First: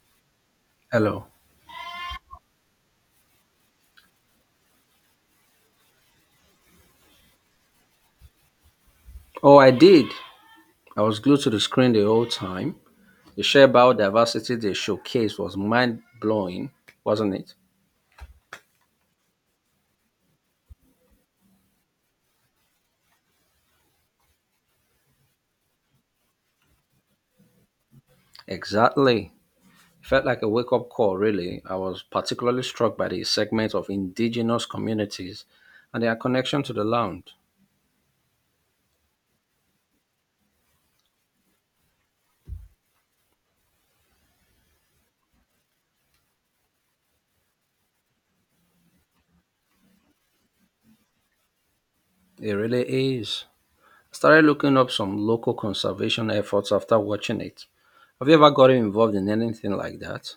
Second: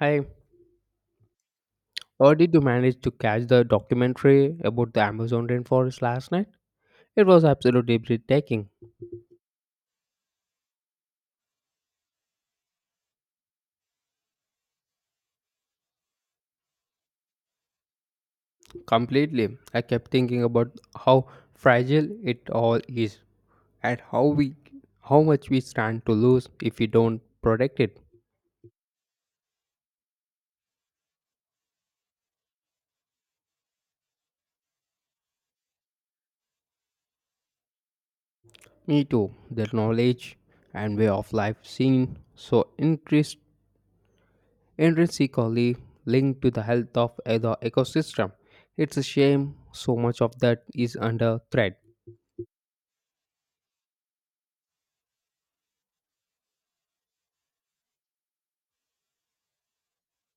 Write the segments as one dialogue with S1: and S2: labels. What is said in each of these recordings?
S1: Hi,
S2: Hello.
S1: how did you manage to catch the documentary about the Amazon rainforest last night? It was absolutely breathtaking.
S2: Oh, I did. I was glued to the screen the whole time. The sheer biodiversity they showcased was mind blowing, wasn't it?
S1: Completely. I kept thinking about how fragile it all is, and how much we stand to lose if we don't protect it.
S2: Exactly. It felt like a wake up call, really. I was particularly struck by the segment of indigenous communities and their connection to the land.
S1: Me too. Their knowledge and way of life seem so interest intrinsically linked to the health of the ecosystem. It's a shame so much of that is under threat.
S2: It really is. I started looking up some local conservation efforts after watching it. Have you ever gotten involved in anything like that?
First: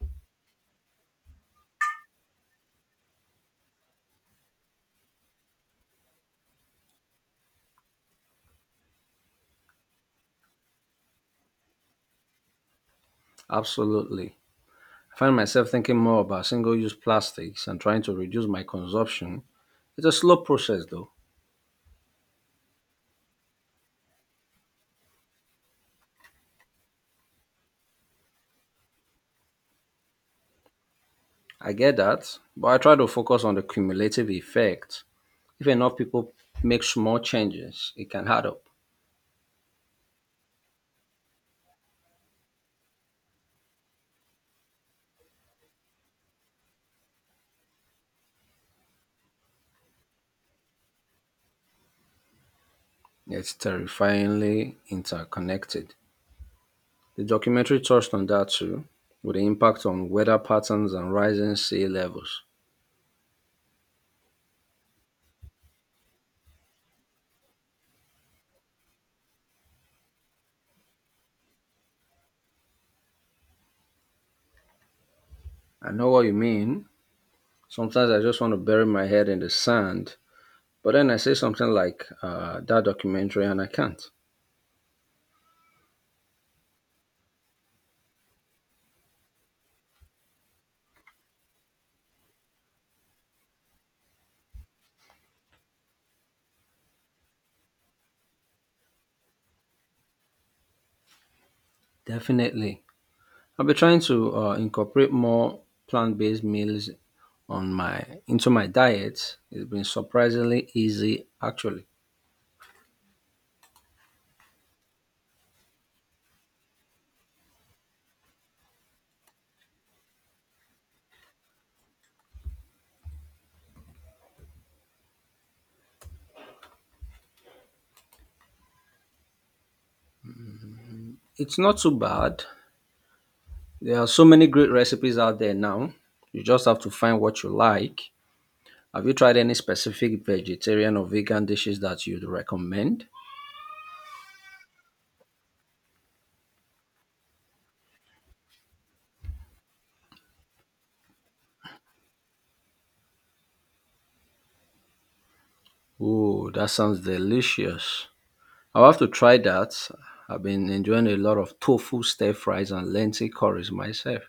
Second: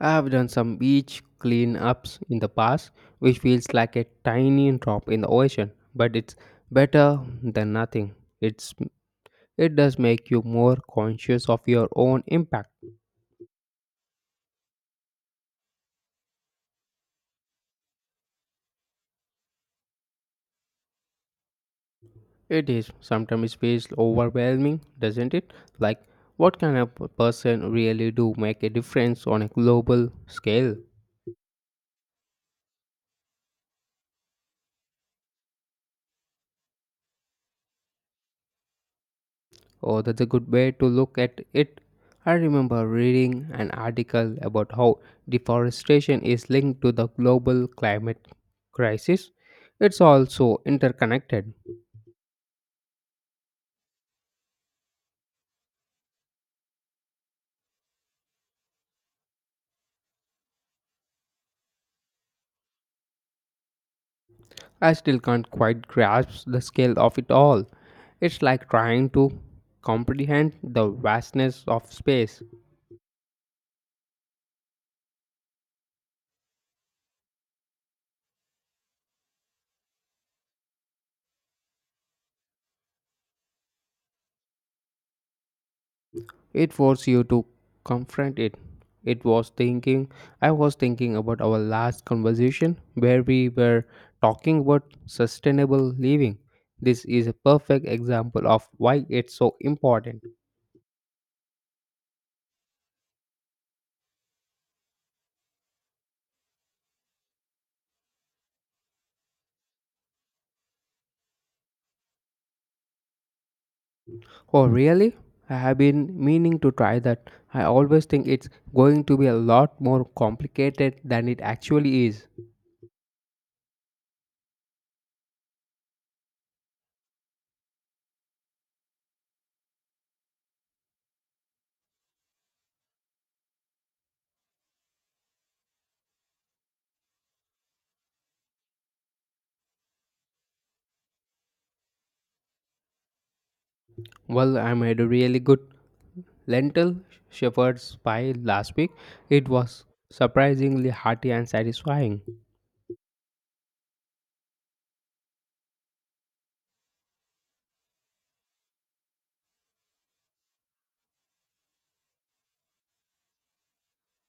S1: I have done some beach cleanups in the past, which feels like a tiny drop in the ocean, but it's better than nothing. It's it does make you more conscious of your own impact.
S2: Absolutely. I find myself thinking more about single use plastics and trying to reduce my consumption. It's a slow process though.
S1: It is. Sometimes it feels overwhelming, doesn't it? Like, what can a person really do, make a difference on a global scale?
S2: I get that, but I try to focus on the cumulative effect. If enough people make small changes, it can add up.
S1: Oh, that's a good way to look at it. I remember reading an article about how deforestation is linked to the global climate crisis. It's also interconnected.
S2: It's terrifyingly interconnected. The documentary touched on that too, with the impact on weather patterns and rising sea levels.
S1: I still can't quite grasp the scale of it all. It's like trying to comprehend the vastness of space.
S2: I know what you mean. Sometimes I just want to bury my head in the sand, but then I say something like that documentary and I can't.
S1: It forced you to confront it. It was thinking, I was thinking about our last conversation where we were talking about sustainable living. This is a perfect example of why it's so important.
S2: Definitely. I've been trying to incorporate more plant-based meals on my into my diet. It's been surprisingly easy actually.
S1: Oh, really? I have been meaning to try that. I always think it's going to be a lot more complicated than it actually is.
S2: It's not too bad. There are so many great recipes out there now. You just have to find what you like. Have you tried any specific vegetarian or vegan dishes that you'd recommend?
S1: Well, I made a really good lentil shepherd's pie last week. It was surprisingly hearty and satisfying.
S2: Oh, that sounds delicious. I'll have to try that. I've been enjoying a lot of tofu stir fries and lentil curries myself.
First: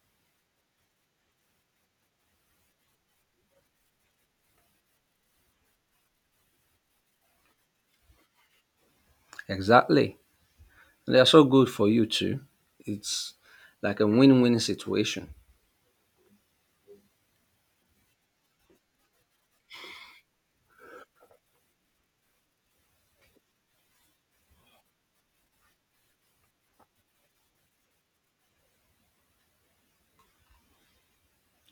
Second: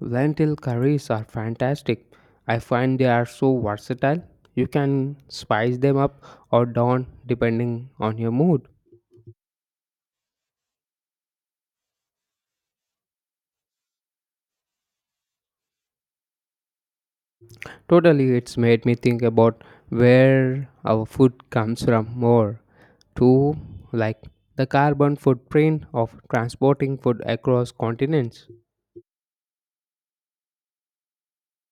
S1: Lentil curries are fantastic. I find they are so versatile. You can spice them up or down depending on your mood.
S2: Exactly. They are so good for you too. It's like a win-win situation.
S1: Totally, it's made me think about where our food comes from more. Too, like the carbon footprint of transporting food across continents.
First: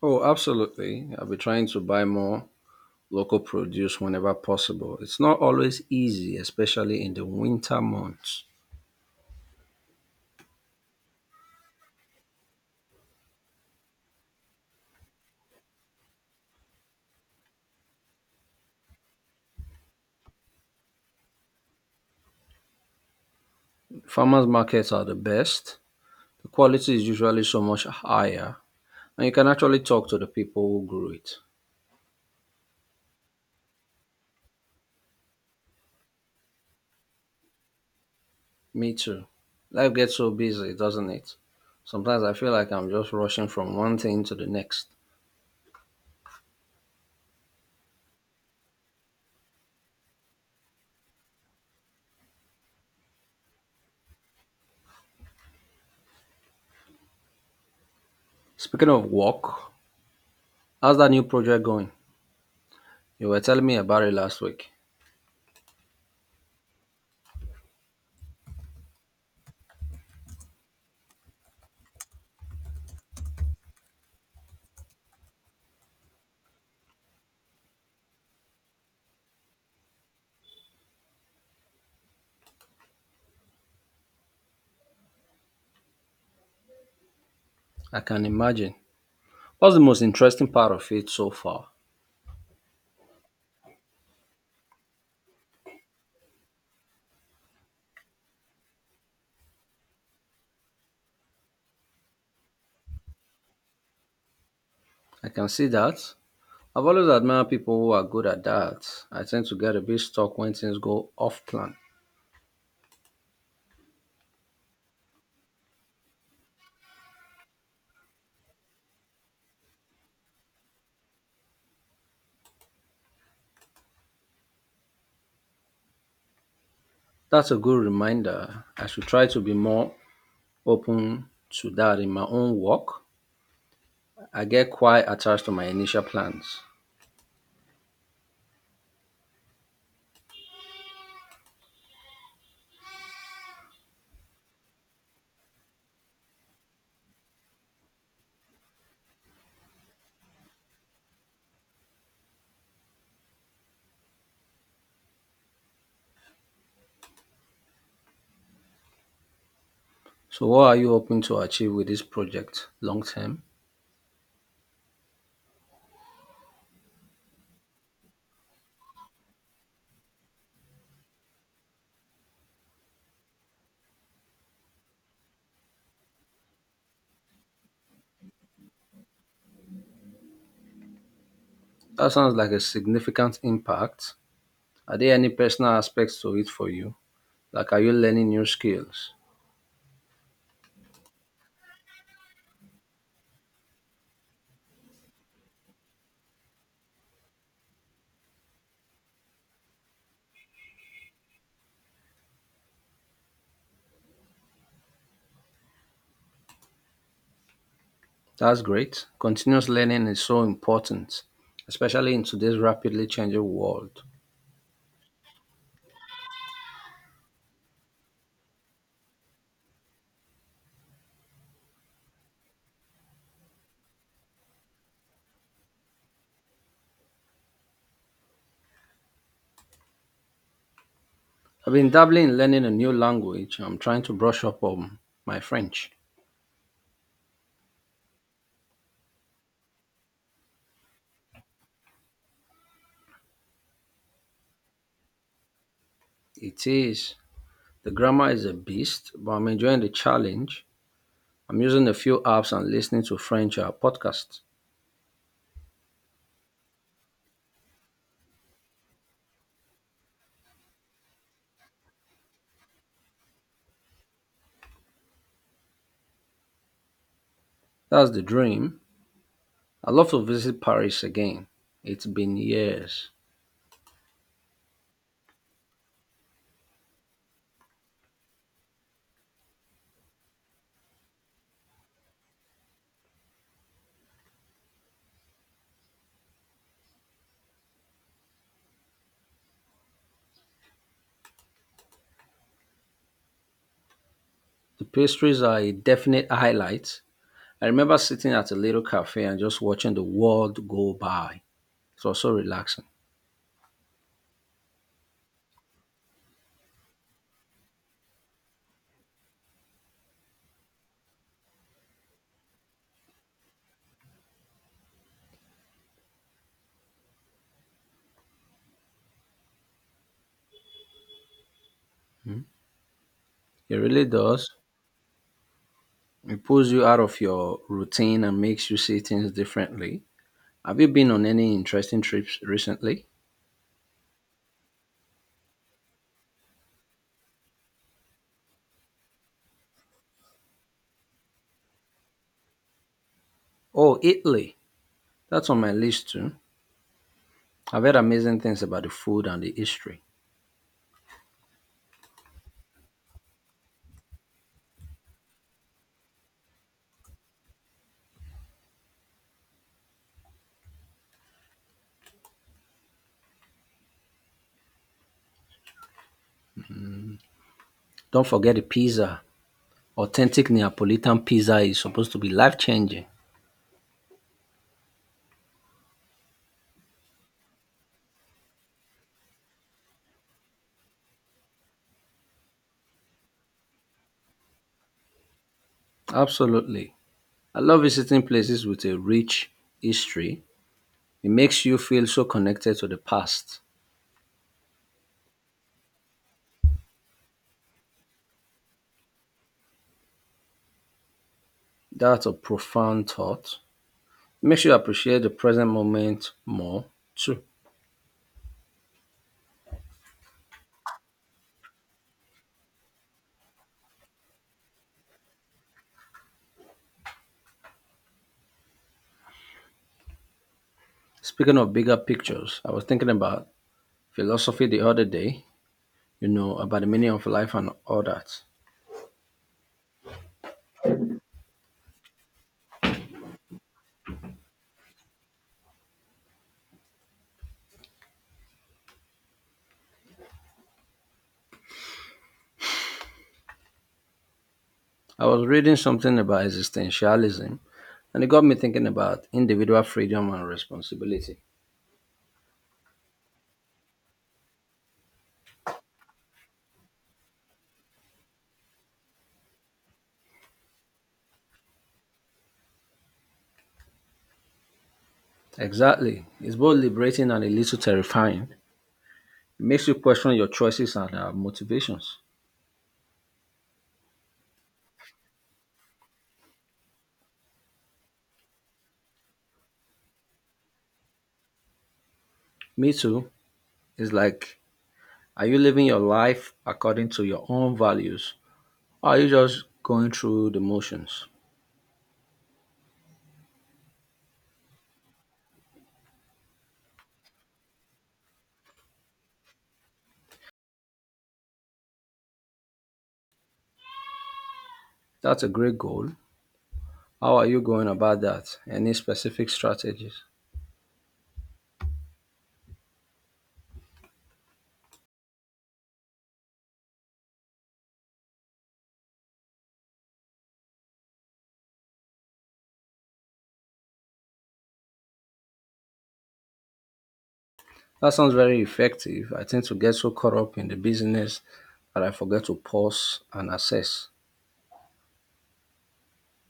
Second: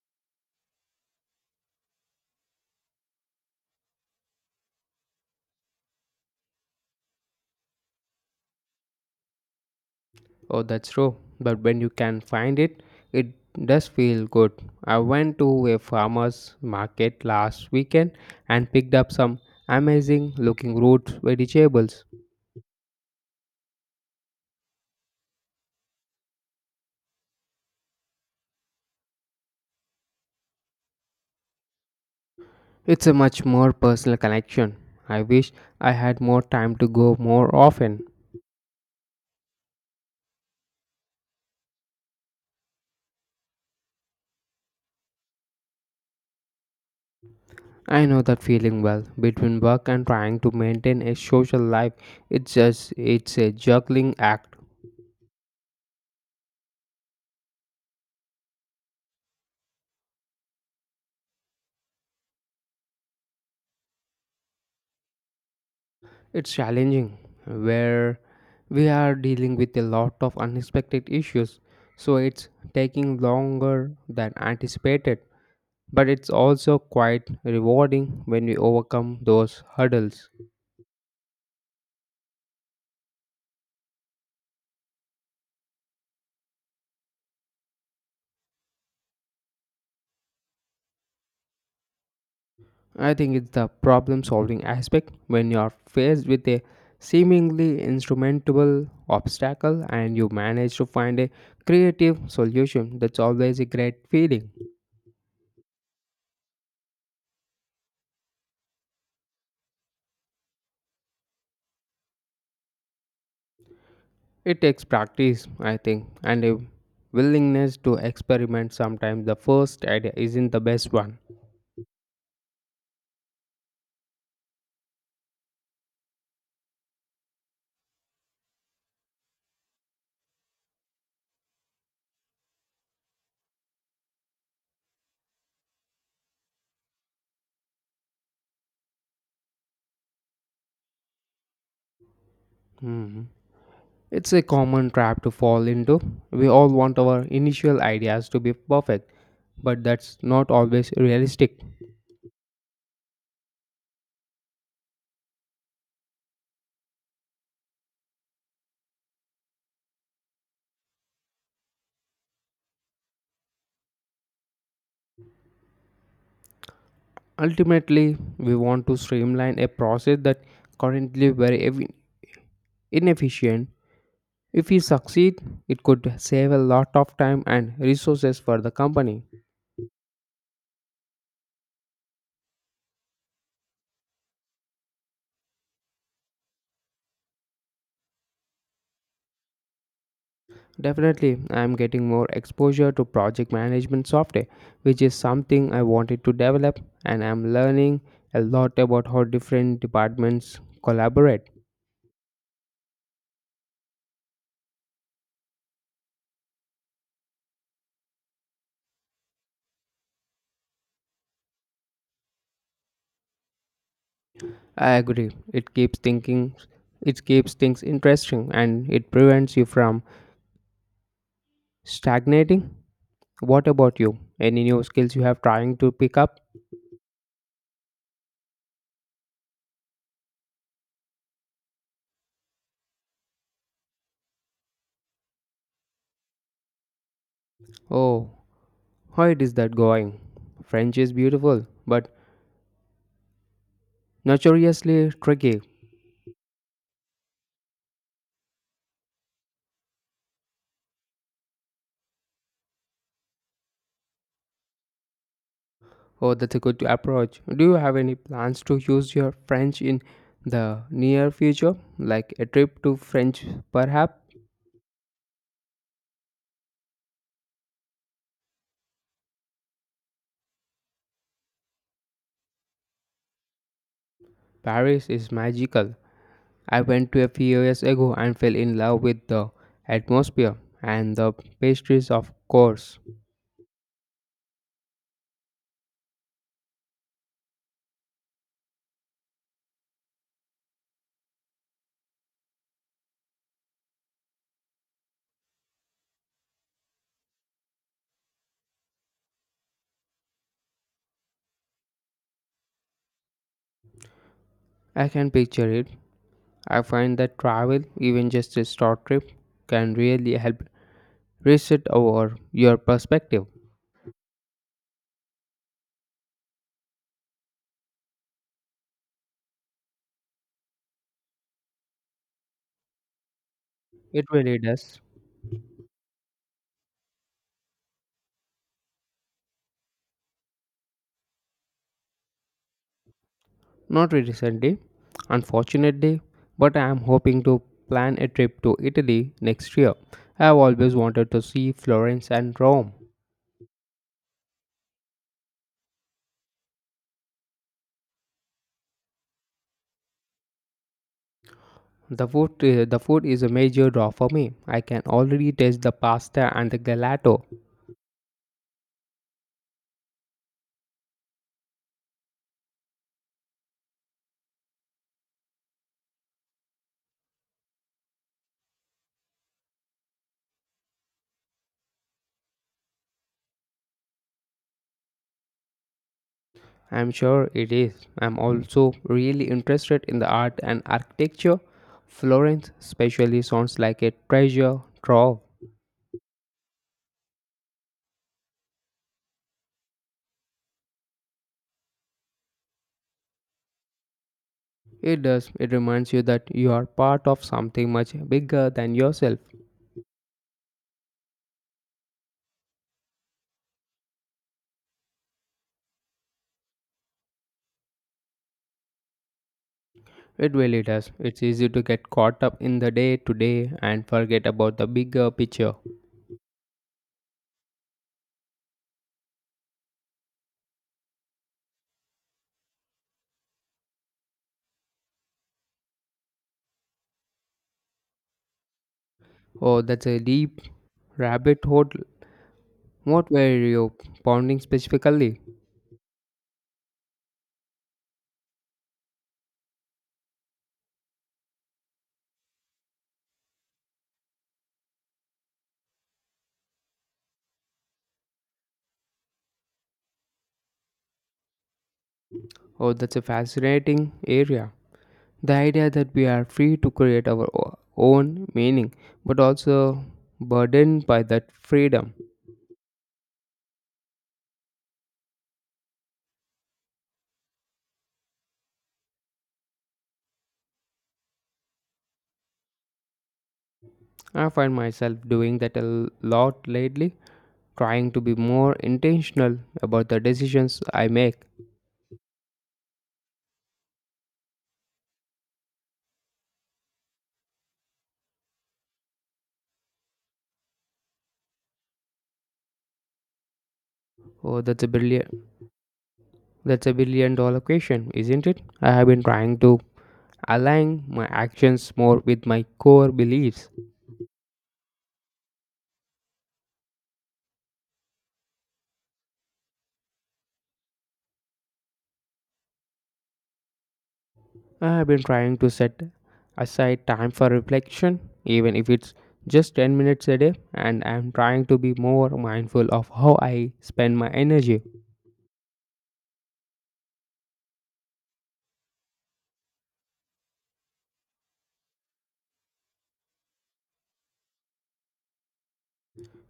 S2: Oh, absolutely. I'll be trying to buy more local produce whenever possible. It's not always easy, especially in the winter months.
S1: Oh, that's true. But when you can find it, it does feel good. I went to a farmer's market last weekend and picked up some amazing looking root vegetables.
S2: Farmers markets are the best. The quality is usually so much higher, and you can actually talk to the people who grew it.
S1: It's a much more personal connection. I wish I had more time to go more often.
S2: Me too. Life gets so busy, doesn't it? Sometimes I feel like I'm just rushing from one thing to the next.
S1: I know that feeling well. Between work and trying to maintain a social life, it's just it's a juggling act.
S2: Speaking of work, how's that new project going? You were telling me about it last week.
S1: It's challenging. Where we are dealing with a lot of unexpected issues, so it's taking longer than anticipated. But it's also quite rewarding when we overcome those hurdles.
S2: I can imagine. What's the most interesting part of it so far?
S1: I think it's the problem solving aspect when you are faced with a seemingly insurmountable obstacle and you manage to find a creative solution. That's always a great feeling.
S2: I can see that. I've always admired people who are good at that. I tend to get a bit stuck when things go off plan.
S1: It takes practice, I think, and a willingness to experiment. Sometimes the first idea isn't the best one.
S2: That's a good reminder. I should try to be more open to that in my own work. I get quite attached to my initial plans.
S1: Hmm. It's a common trap to fall into. We all want our initial ideas to be perfect, but that's not always realistic.
S2: So, what are you hoping to achieve with this project long term?
S1: Ultimately, we want to streamline a process that currently inefficient. If we succeed, it could save a lot of time and resources for the company.
S2: That sounds like a significant impact. Are there any personal aspects to it for you? Like, are you learning new skills?
S1: Definitely, I'm getting more exposure to project management software, which is something I wanted to develop, and I'm learning a lot about how different departments collaborate.
S2: That's great. Continuous learning is so important, especially in today's rapidly changing world.
S1: I agree. It keeps things interesting, and it prevents you from stagnating. What about you? Any new skills you have trying to pick up?
S2: I've been dabbling in learning a new language. I'm trying to brush up on my French.
S1: Oh, how it is that going? French is beautiful, but notoriously tricky.
S2: It is. The grammar is a beast, but I'm enjoying the challenge. I'm using a few apps and listening to French podcasts.
S1: Oh, that's a good approach. Do you have any plans to use your French in the near future? Like a trip to French, perhaps?
S2: That's the dream. I'd love to visit Paris again. It's been years.
S1: Paris is magical. I went to a few years ago and fell in love with the atmosphere and the pastries, of course.
S2: The pastries are a definite highlight, I remember sitting at a little cafe and just watching the world go by. It was so relaxing.
S1: I can picture it. I find that travel, even just a short trip, can really help reset our your perspective.
S2: It really
S1: It
S2: does.
S1: really does.
S2: It pulls you out of your routine and makes you see things differently. Have you been on any interesting trips recently?
S1: Not very recently, unfortunately, but I am hoping to plan a trip to Italy next year. I have always wanted to see Florence and Rome.
S2: Oh, Italy. That's on my list too. I've heard amazing things about the food and the history.
S1: The food is a major draw for me. I can already taste the pasta and the gelato.
S2: Don't forget the pizza. Authentic Neapolitan pizza is supposed to be life changing.
S1: I'm sure it is. I'm also really interested in the art and architecture. Florence, especially, sounds like a treasure trove.
S2: Absolutely. I love visiting places with a rich history. It makes you feel so connected to the past.
S1: It does. It reminds you that you are part of something much bigger than yourself.
S2: That's a profound thought. Makes you appreciate the present moment more, too.
S1: It really does. It's easy to get caught up in the day to day and forget about the bigger picture.
S2: Speaking of bigger pictures, I was thinking about philosophy the other day, you know, about the meaning of life and all that.
S1: Oh, that's a deep rabbit hole. What were you pounding specifically?
S2: I was reading something about existentialism, and it got me thinking about individual freedom and responsibility.
S1: Oh, that's a fascinating area. The idea that we are free to create our own meaning, but also burdened by that freedom.
S2: Exactly. It's both liberating and a little terrifying. It makes you question your choices and motivations.
S1: I find myself doing that a lot lately, trying to be more intentional about the decisions I make.
S2: Me too. It's like, are you living your life according to your own values? Are you just going through the motions?
S1: Oh, That's a billion dollar question, isn't it? I have been trying to align my actions more with my core beliefs.
S2: That's a great goal. How are you going about that? Any specific strategies?
S1: I have been trying to set aside time for reflection, even if it's just 10 minutes a day, and I'm trying to be more mindful of how I spend my energy.
S2: That sounds very effective. I tend to get so caught up in the business that I forget to pause and assess.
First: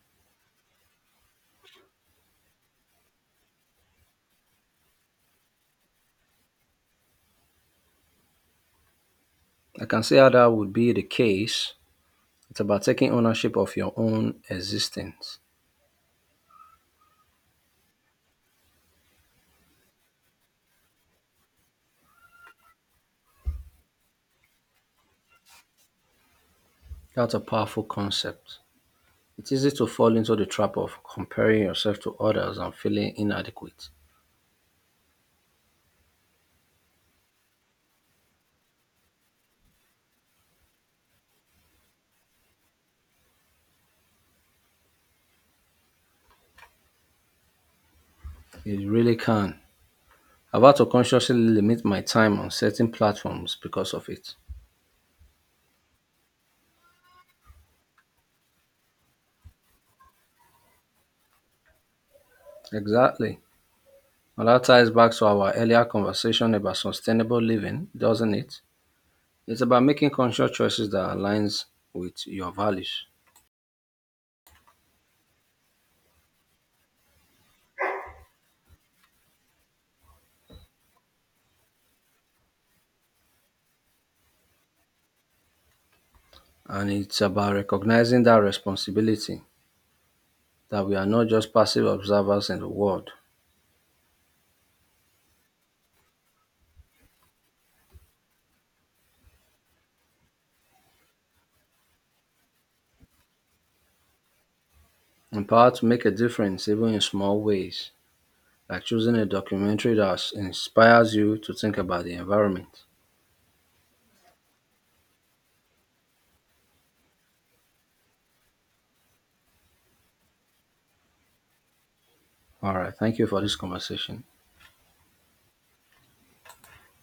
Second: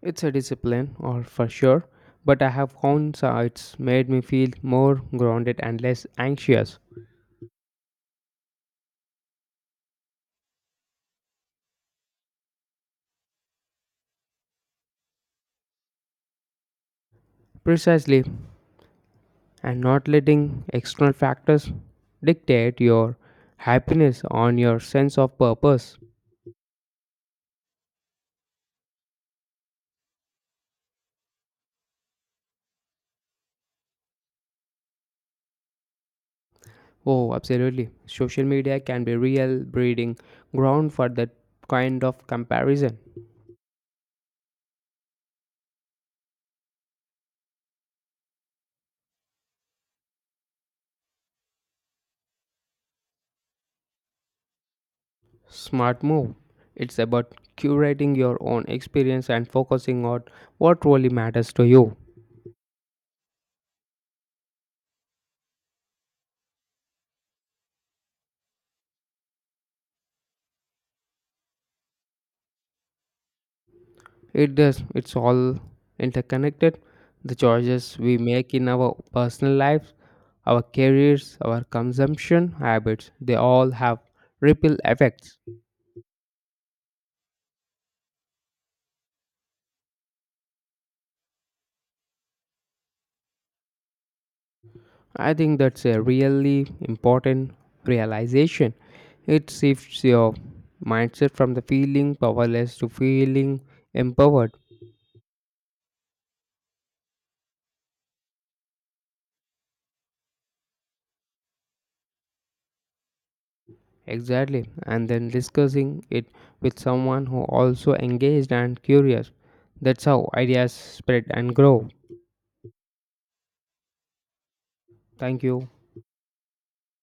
S1: It's a discipline, all for sure, but I have found so it's made me feel more grounded and less anxious.
S2: I can see how that would be the case. It's about taking ownership of your own existence.
S1: Precisely, and not letting external factors dictate your happiness on your sense of purpose.
S2: That's a powerful concept. It's easy to fall into the trap of comparing yourself to others and feeling inadequate.
S1: Oh, absolutely. Social media can be real breeding ground for that kind of comparison.
S2: It really can. I've had to consciously limit my time on certain platforms because of it.
S1: Smart move. It's about curating your own experience and focusing on what really matters to you.
S2: Exactly. And that ties back to our earlier conversation about sustainable living, doesn't it? It's about making conscious choices that aligns with your values.
S1: It does. It's all interconnected. The choices we make in our personal lives, our careers, our consumption habits, they all have ripple effects.
S2: And it's about recognizing that responsibility that we are not just passive observers in the world,
S1: I think that's a really important realization. It shifts your mindset from the feeling powerless to feeling empowered.
S2: empowered to make a difference even in small ways, like choosing a documentary that inspires you to think about the environment.
S1: Exactly. And then discussing it with someone who also engaged and curious. That's how ideas spread and grow.
S2: All right, thank you for this conversation.
S1: Thank you.